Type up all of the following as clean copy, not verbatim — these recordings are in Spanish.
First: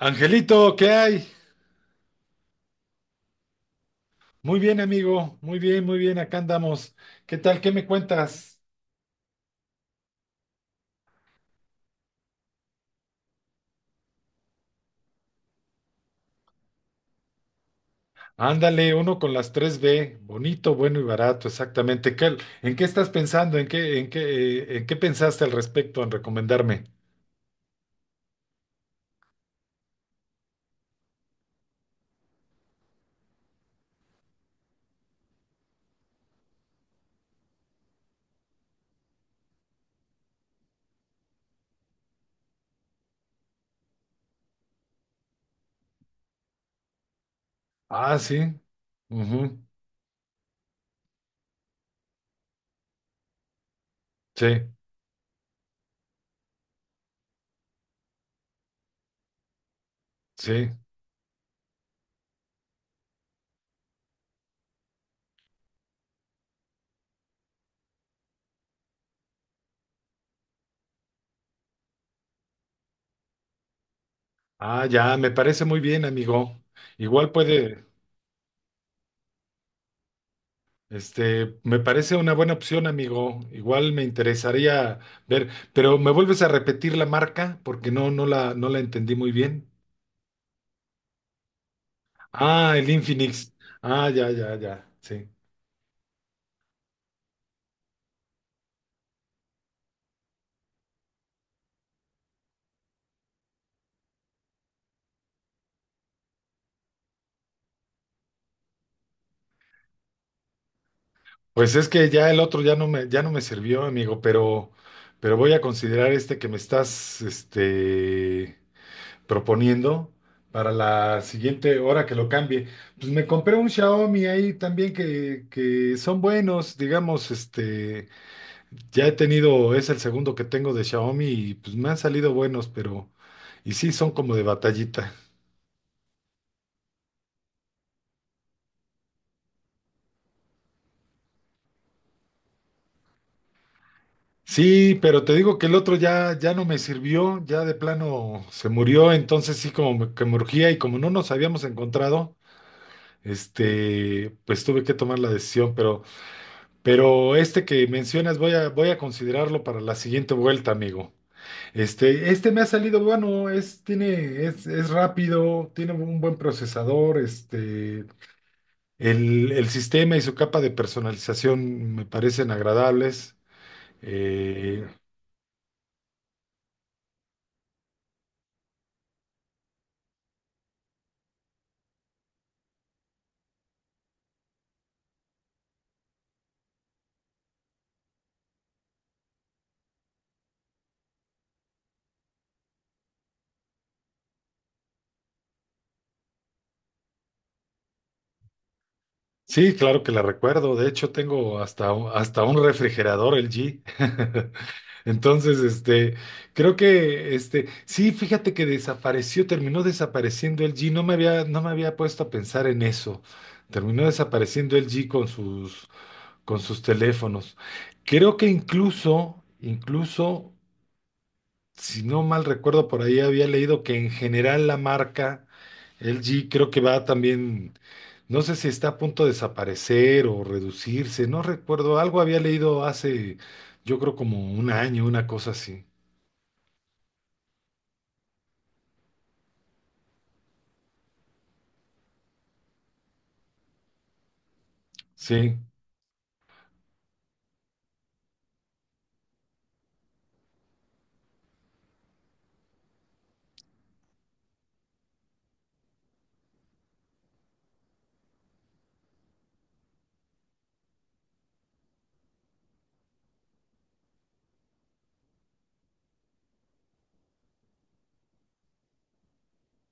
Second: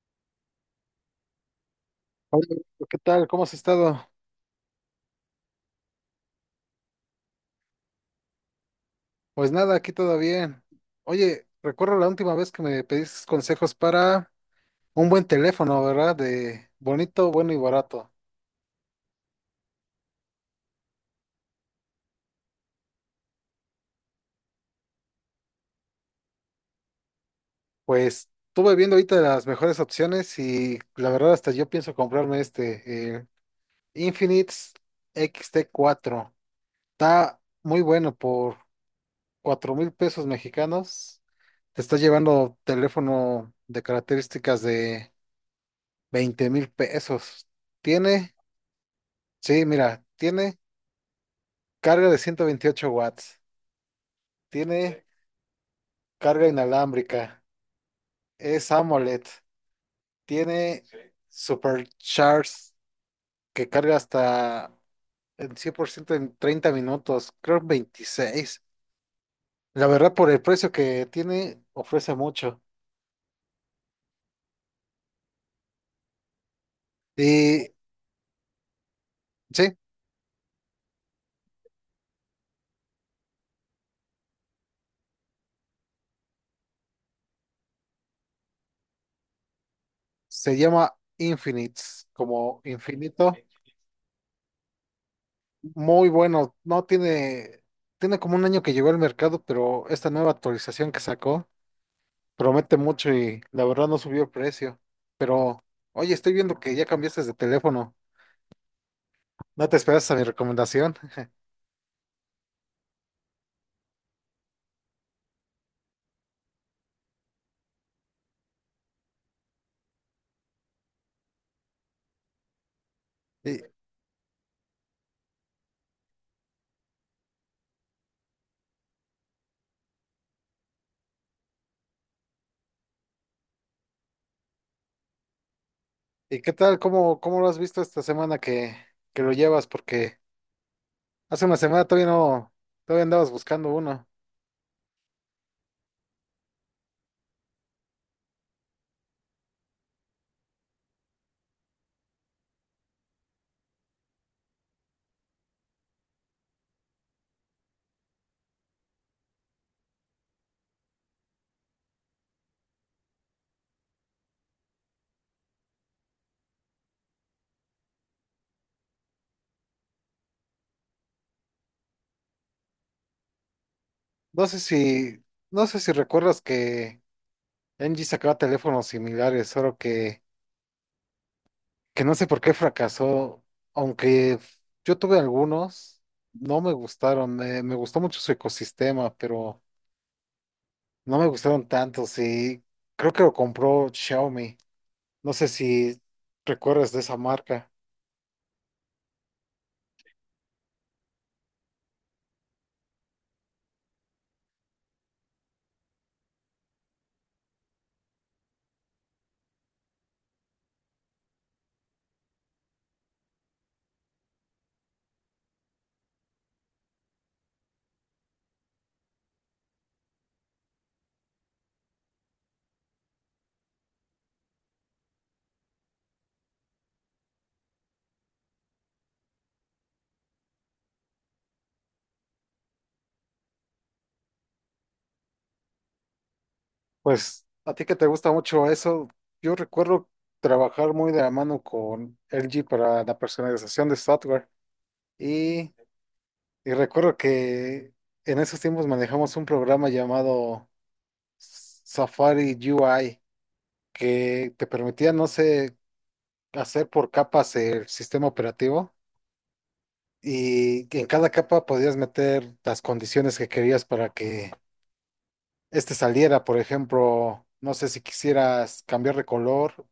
Angelito, ¿qué hay? Hola, ¿qué tal? ¿Cómo has estado? Muy bien, amigo. Muy bien, muy bien. Acá andamos. ¿Qué tal? ¿Qué me cuentas? Pues nada, aquí todo bien. Oye, recuerdo la última vez que me pediste consejos para un buen teléfono, ¿verdad? De bonito, bueno y barato. Ándale, uno con las tres b, bonito, bueno y barato, exactamente. ¿En qué estás pensando? ¿En qué pensaste al respecto en recomendarme? Pues estuve viendo ahorita las mejores opciones y la verdad hasta yo pienso comprarme este, el Infinix xt cuatro. Está muy bueno por 4,000 pesos mexicanos. Te está llevando teléfono de características de 20,000 pesos. Ah, Tiene. sí. Ujú. Sí, mira, tiene carga de 128 watts. Sí, Sí, tiene carga inalámbrica, es AMOLED, sí. tiene. Sí, Supercharge que carga hasta el 100% en 30 minutos, creo en 26. La verdad, por el precio que tiene, ofrece mucho. Ah, ya, me parece muy bien, amigo. Igual Y puede. sí, Este, me parece una buena opción, amigo. Igual me interesaría ver, pero ¿me vuelves a repetir la marca? Porque no, no la entendí muy bien. se llama Infinites, como Ah, el infinito. Infinix. Ah, ya, ya, ya. Sí. Muy bueno, no tiene, tiene como un año que llegó al mercado, pero esta nueva actualización que sacó promete mucho y la verdad no subió el precio. Pero, oye, estoy viendo que ya cambiaste de teléfono. No te esperas a mi recomendación. Pues es que ya el otro ya no me sirvió, amigo, pero, voy a considerar este que me estás, este, proponiendo para la siguiente hora que lo cambie. Pues me compré ¿Y, un Xiaomi ahí también que son buenos, digamos, este. Ya he tenido, es el segundo que tengo de Xiaomi y pues me han salido buenos, pero, y sí, son como de batallita. y qué tal? ¿Cómo lo has visto esta semana que lo llevas? Porque hace una semana todavía no, todavía andabas buscando uno. Sí, pero te digo que el otro ya no me sirvió, ya de plano se murió, entonces sí que me urgía y como no nos habíamos encontrado, este, pues tuve que tomar la decisión, pero, este que mencionas voy a considerarlo para la siguiente vuelta, amigo. Este me ha salido bueno, tiene, es rápido, tiene un buen procesador, este, el sistema y su capa de personalización me parecen agradables. No sé Eh, si, no sé si recuerdas que LG sacaba teléfonos similares, solo que no sé por qué fracasó. Aunque yo tuve algunos, no me gustaron. Me gustó mucho su ecosistema, pero no me gustaron tanto, sí. Creo que lo compró Xiaomi. No sé si recuerdas de esa marca. sí, claro que la recuerdo. De hecho, tengo hasta un refrigerador LG. Entonces, este, creo que, este, sí, fíjate que desapareció, terminó desapareciendo LG. No me había puesto a pensar en eso. Terminó desapareciendo L G con sus teléfonos. Creo que incluso si no mal recuerdo, por ahí había leído que en general la marca LG creo que va también, no sé si está a punto de desaparecer o reducirse, no recuerdo, algo había leído hace, yo creo como un año, una cosa así. Pues a ti que te gusta mucho eso, yo recuerdo trabajar muy de la mano con LG para la personalización de software. Sí. Y, y recuerdo que en esos tiempos manejamos un programa llamado Safari UI que te permitía, no sé, hacer por capas el sistema operativo. Y que en cada capa podías meter las condiciones que querías para que este saliera. Por ejemplo, no sé si quisieras cambiar de color,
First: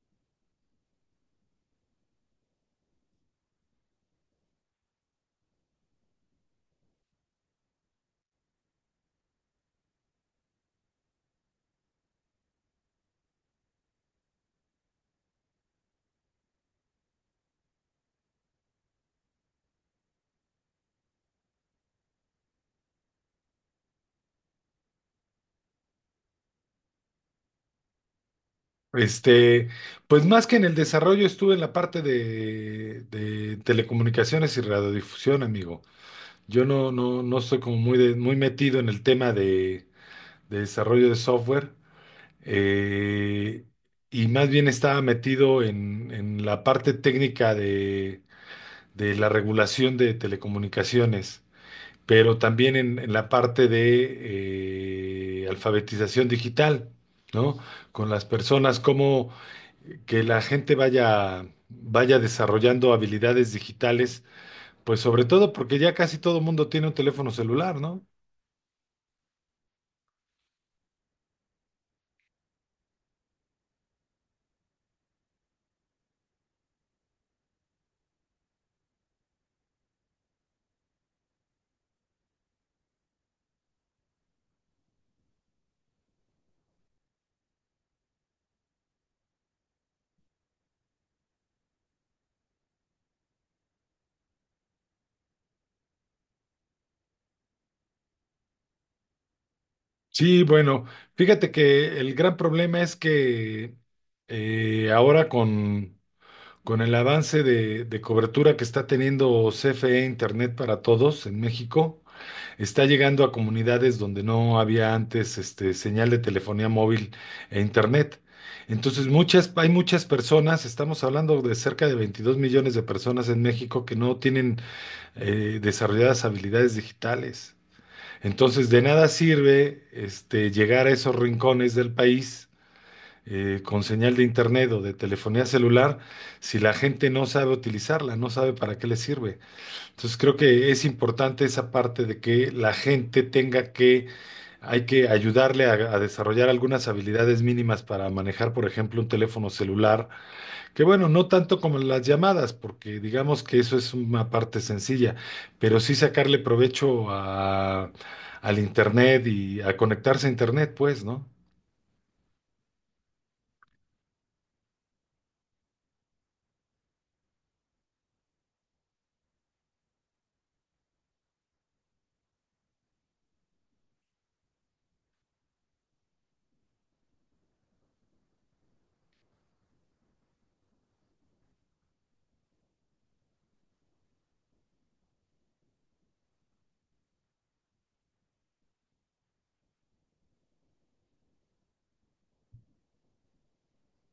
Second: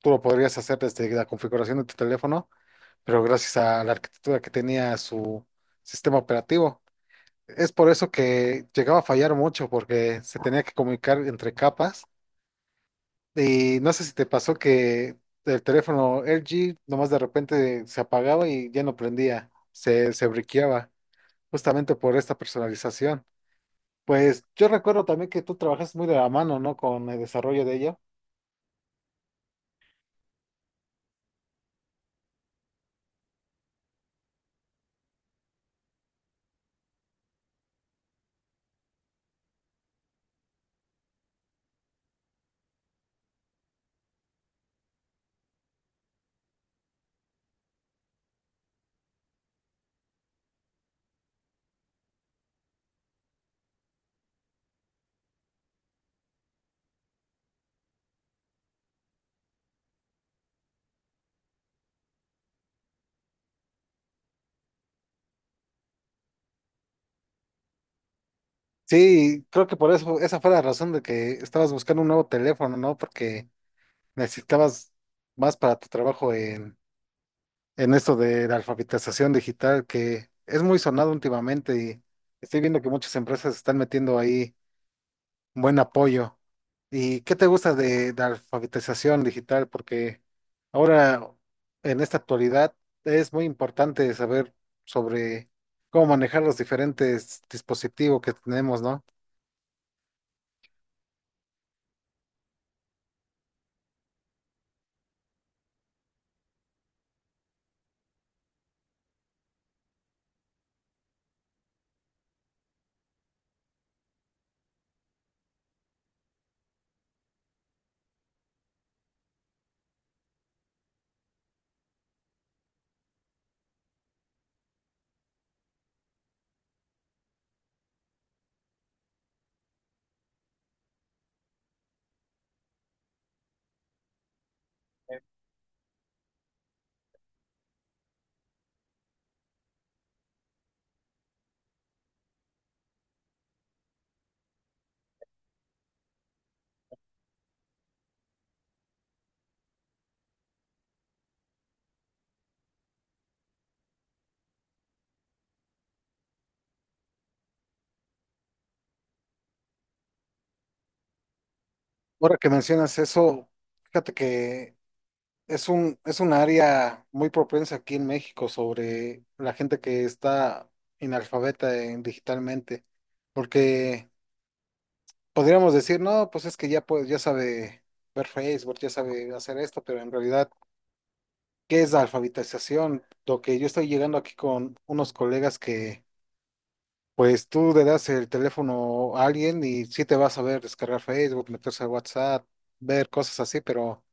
tú lo podrías hacer desde la configuración de tu teléfono, pero gracias a la arquitectura que tenía su sistema operativo. Es por eso que llegaba a fallar mucho, porque se tenía que comunicar entre capas. Y no sé si te pasó que el teléfono LG nomás de repente se apagaba y ya no prendía, se briqueaba, justamente por esta personalización. Pues yo recuerdo también que tú trabajas muy de la mano, ¿no? Con el desarrollo de ello. Este, pues más que en el desarrollo estuve en la parte de telecomunicaciones y radiodifusión, amigo. Yo no, no, no estoy como muy, muy metido en el tema de desarrollo de software. eh, y más bien estaba metido en la parte técnica de la regulación de telecomunicaciones, pero también en la parte de alfabetización digital, ¿no? Con las personas, cómo que la gente vaya desarrollando habilidades digitales, pues sobre todo porque ya casi todo mundo tiene un teléfono celular, ¿no? Sí, creo que por eso, esa fue la razón de que estabas buscando un nuevo teléfono, ¿no? Porque necesitabas más para tu trabajo en esto de la alfabetización digital, que es muy sonado últimamente y estoy viendo que muchas empresas están metiendo ahí buen apoyo. ¿Y qué te gusta de alfabetización digital? Porque ahora, en esta actualidad, es muy importante saber sobre cómo manejar los diferentes dispositivos que tenemos, ¿no? Sí, bueno, fíjate que el gran problema es que ahora con el avance de cobertura que está teniendo CFE Internet para Todos en México, está llegando a comunidades donde no había antes este, señal de telefonía móvil e Internet. Entonces, hay muchas personas, estamos hablando de cerca de 22 millones de personas en México que no tienen desarrolladas habilidades digitales. Entonces, de nada sirve este, llegar a esos rincones del país con señal de internet o de telefonía celular si la gente no sabe utilizarla, no sabe para qué le sirve. Entonces, creo que es importante esa parte de que la gente hay que ayudarle a desarrollar algunas habilidades mínimas para manejar, por ejemplo, un teléfono celular que bueno, no tanto como las llamadas, porque digamos que eso es una parte sencilla, pero sí sacarle provecho al internet y a conectarse a internet, pues, ¿no? Ahora que mencionas eso, fíjate que es un área muy propensa aquí en México sobre la gente que está analfabeta digitalmente, porque podríamos decir, no, pues es que ya, pues, ya sabe ver Facebook, ya sabe hacer esto, pero en realidad, ¿qué es la alfabetización? Lo que yo estoy llegando aquí con unos colegas que, pues tú le das el teléfono a alguien y sí te va a saber descargar Facebook, meterse a WhatsApp, ver cosas así, pero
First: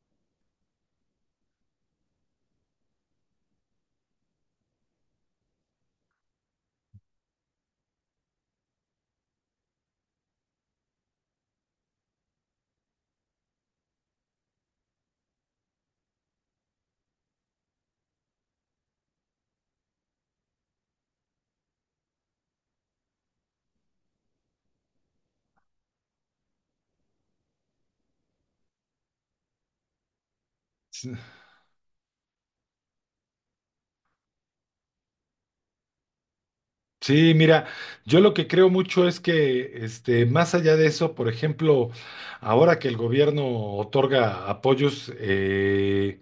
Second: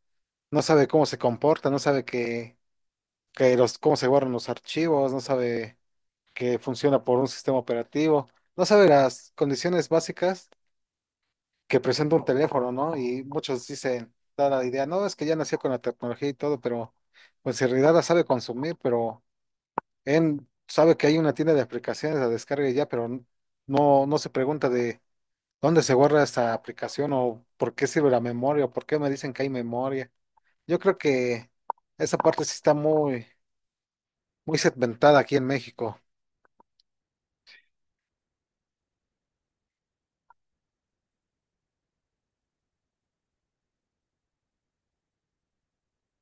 no sabe cómo se comporta, no sabe que, cómo se guardan los archivos, no sabe que funciona por un sistema operativo, no sabe las condiciones básicas que presenta un teléfono, ¿no? Y muchos dicen, da la idea, no, es que ya nació con la tecnología y todo, pero pues en realidad la sabe consumir, pero él sabe que hay una tienda de aplicaciones, la descarga y ya, pero no, no se pregunta de dónde se guarda esta aplicación o por qué sirve la memoria o por qué me dicen que hay memoria. Yo creo Sí, que esa parte sí está muy, muy segmentada aquí en México sí, mira, yo lo que creo mucho es que, este, más allá de eso, por ejemplo, ahora que el gobierno otorga apoyos,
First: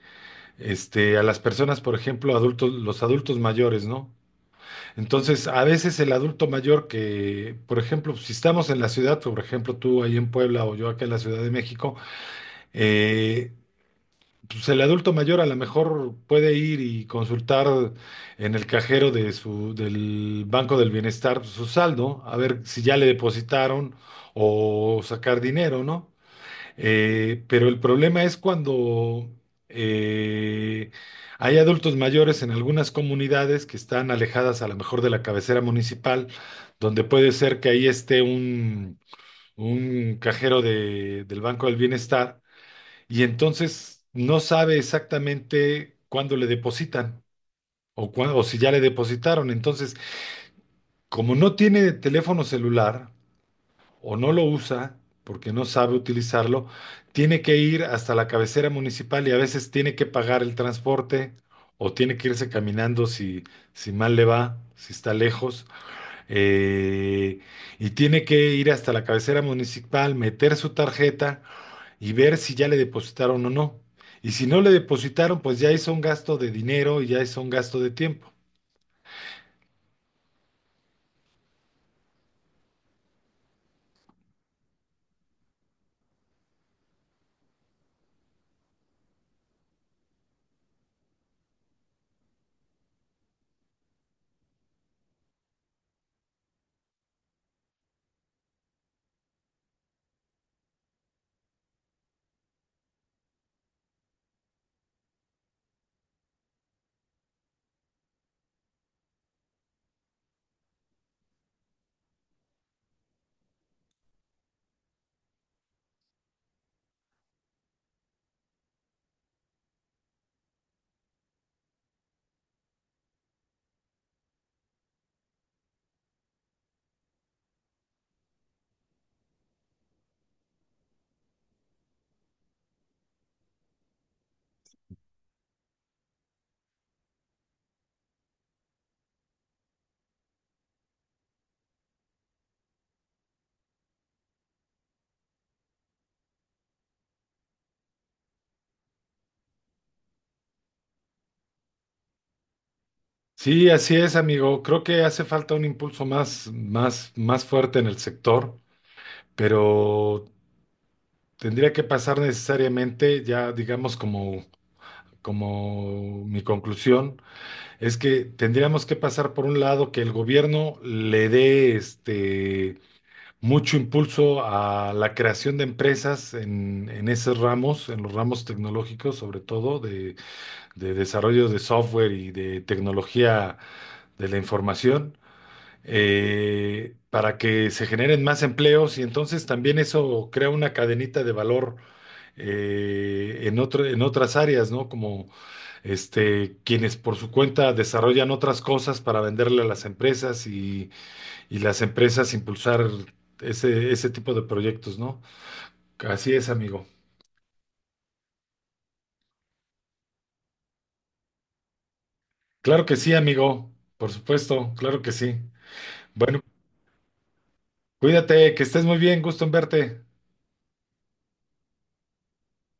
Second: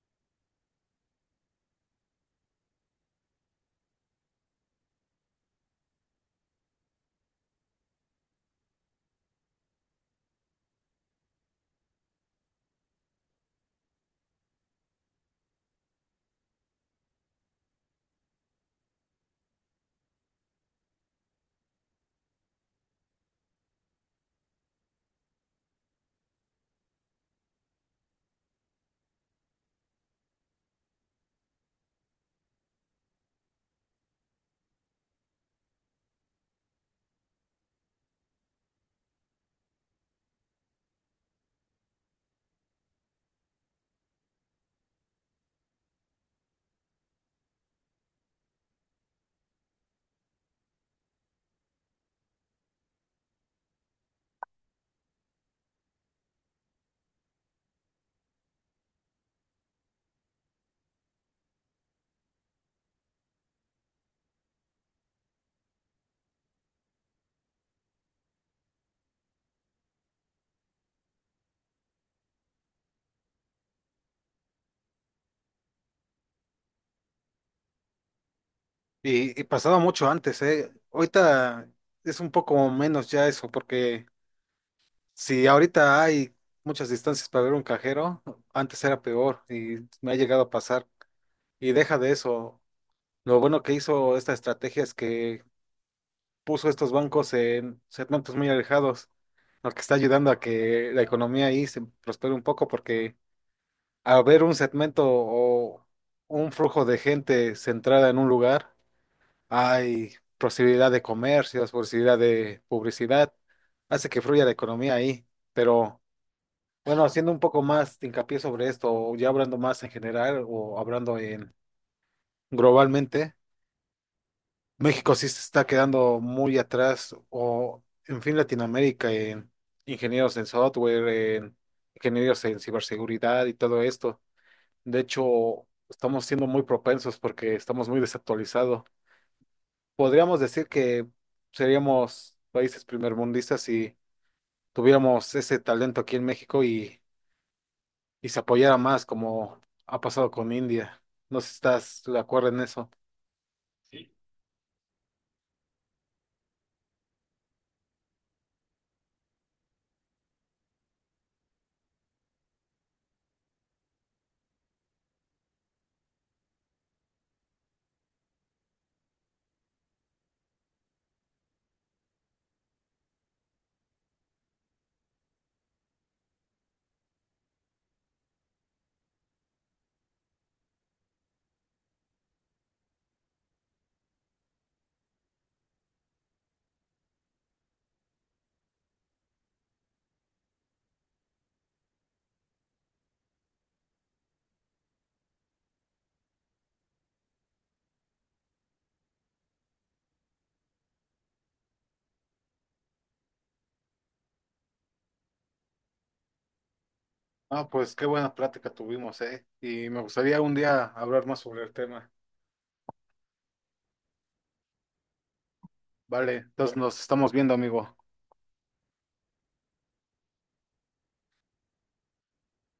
este, a las personas, por ejemplo, adultos, los adultos mayores, ¿no? Entonces, a veces el adulto mayor que, por ejemplo, si estamos en la ciudad, por ejemplo, tú ahí en Puebla o yo acá en la Ciudad de México, eh, pues el adulto mayor a lo mejor puede ir y consultar en el cajero del Banco del Bienestar su saldo, a ver si ya le depositaron o sacar dinero, ¿no? Pero el problema es cuando eh, hay adultos mayores en algunas comunidades que están alejadas a lo mejor de la cabecera municipal, donde puede ser que ahí esté un cajero del Banco del Bienestar y entonces no sabe exactamente cuándo le depositan o si ya le depositaron. Entonces, como no tiene teléfono celular, o no lo usa porque no sabe utilizarlo, tiene que ir hasta la cabecera municipal y a veces tiene que pagar el transporte o tiene que irse caminando si, si mal le va, si está lejos, eh, y tiene que ir hasta la cabecera municipal, meter su tarjeta y ver si ya le depositaron o no. Y si no le depositaron, pues ya hizo un gasto de dinero y ya hizo un gasto de tiempo. y pasaba mucho antes, ¿eh? Ahorita es un poco menos ya eso, porque... si ahorita hay muchas distancias para ver un cajero, antes era peor y me ha llegado a pasar. Y deja de eso. Lo bueno que hizo esta estrategia es que puso estos bancos en segmentos muy alejados, lo que está ayudando a que la economía ahí se prospere un poco porque al ver un segmento o un flujo de gente centrada en un lugar, hay posibilidad de comercios, posibilidad de publicidad, hace que fluya la economía ahí, pero... bueno, haciendo un poco más de hincapié sobre esto, o ya hablando más en general o hablando en globalmente, México sí se está quedando muy atrás, o en fin, Latinoamérica en ingenieros en software, en ingenieros en ciberseguridad y todo esto. De hecho, estamos siendo muy propensos porque estamos muy desactualizados. Podríamos decir que seríamos países primermundistas si tuviéramos ese talento aquí en México y se apoyara más como ha pasado con India. No sé si estás de acuerdo en eso. Sí, así es, amigo. Creo que hace falta un impulso más, más, más fuerte en el sector. Pero tendría que pasar necesariamente, ya digamos como, como mi conclusión, es que tendríamos que pasar por un lado que el gobierno le dé este mucho impulso a la creación de empresas en esos ramos, en los ramos tecnológicos, sobre todo de desarrollo de software y de tecnología de la información para que se generen más empleos y entonces también eso crea una cadenita de valor en en otras áreas, ¿no? Como este, quienes por su cuenta desarrollan otras cosas para venderle a las empresas y las empresas impulsar ese tipo de proyectos, ¿no? Así es, amigo. Ah, pues qué buena plática tuvimos, ¿eh? Y me gustaría un día hablar más sobre el tema. Claro que sí, amigo. Por supuesto, claro que sí. Vale, Bueno, entonces nos estamos viendo, amigo. cuídate, que estés muy bien, gusto en verte.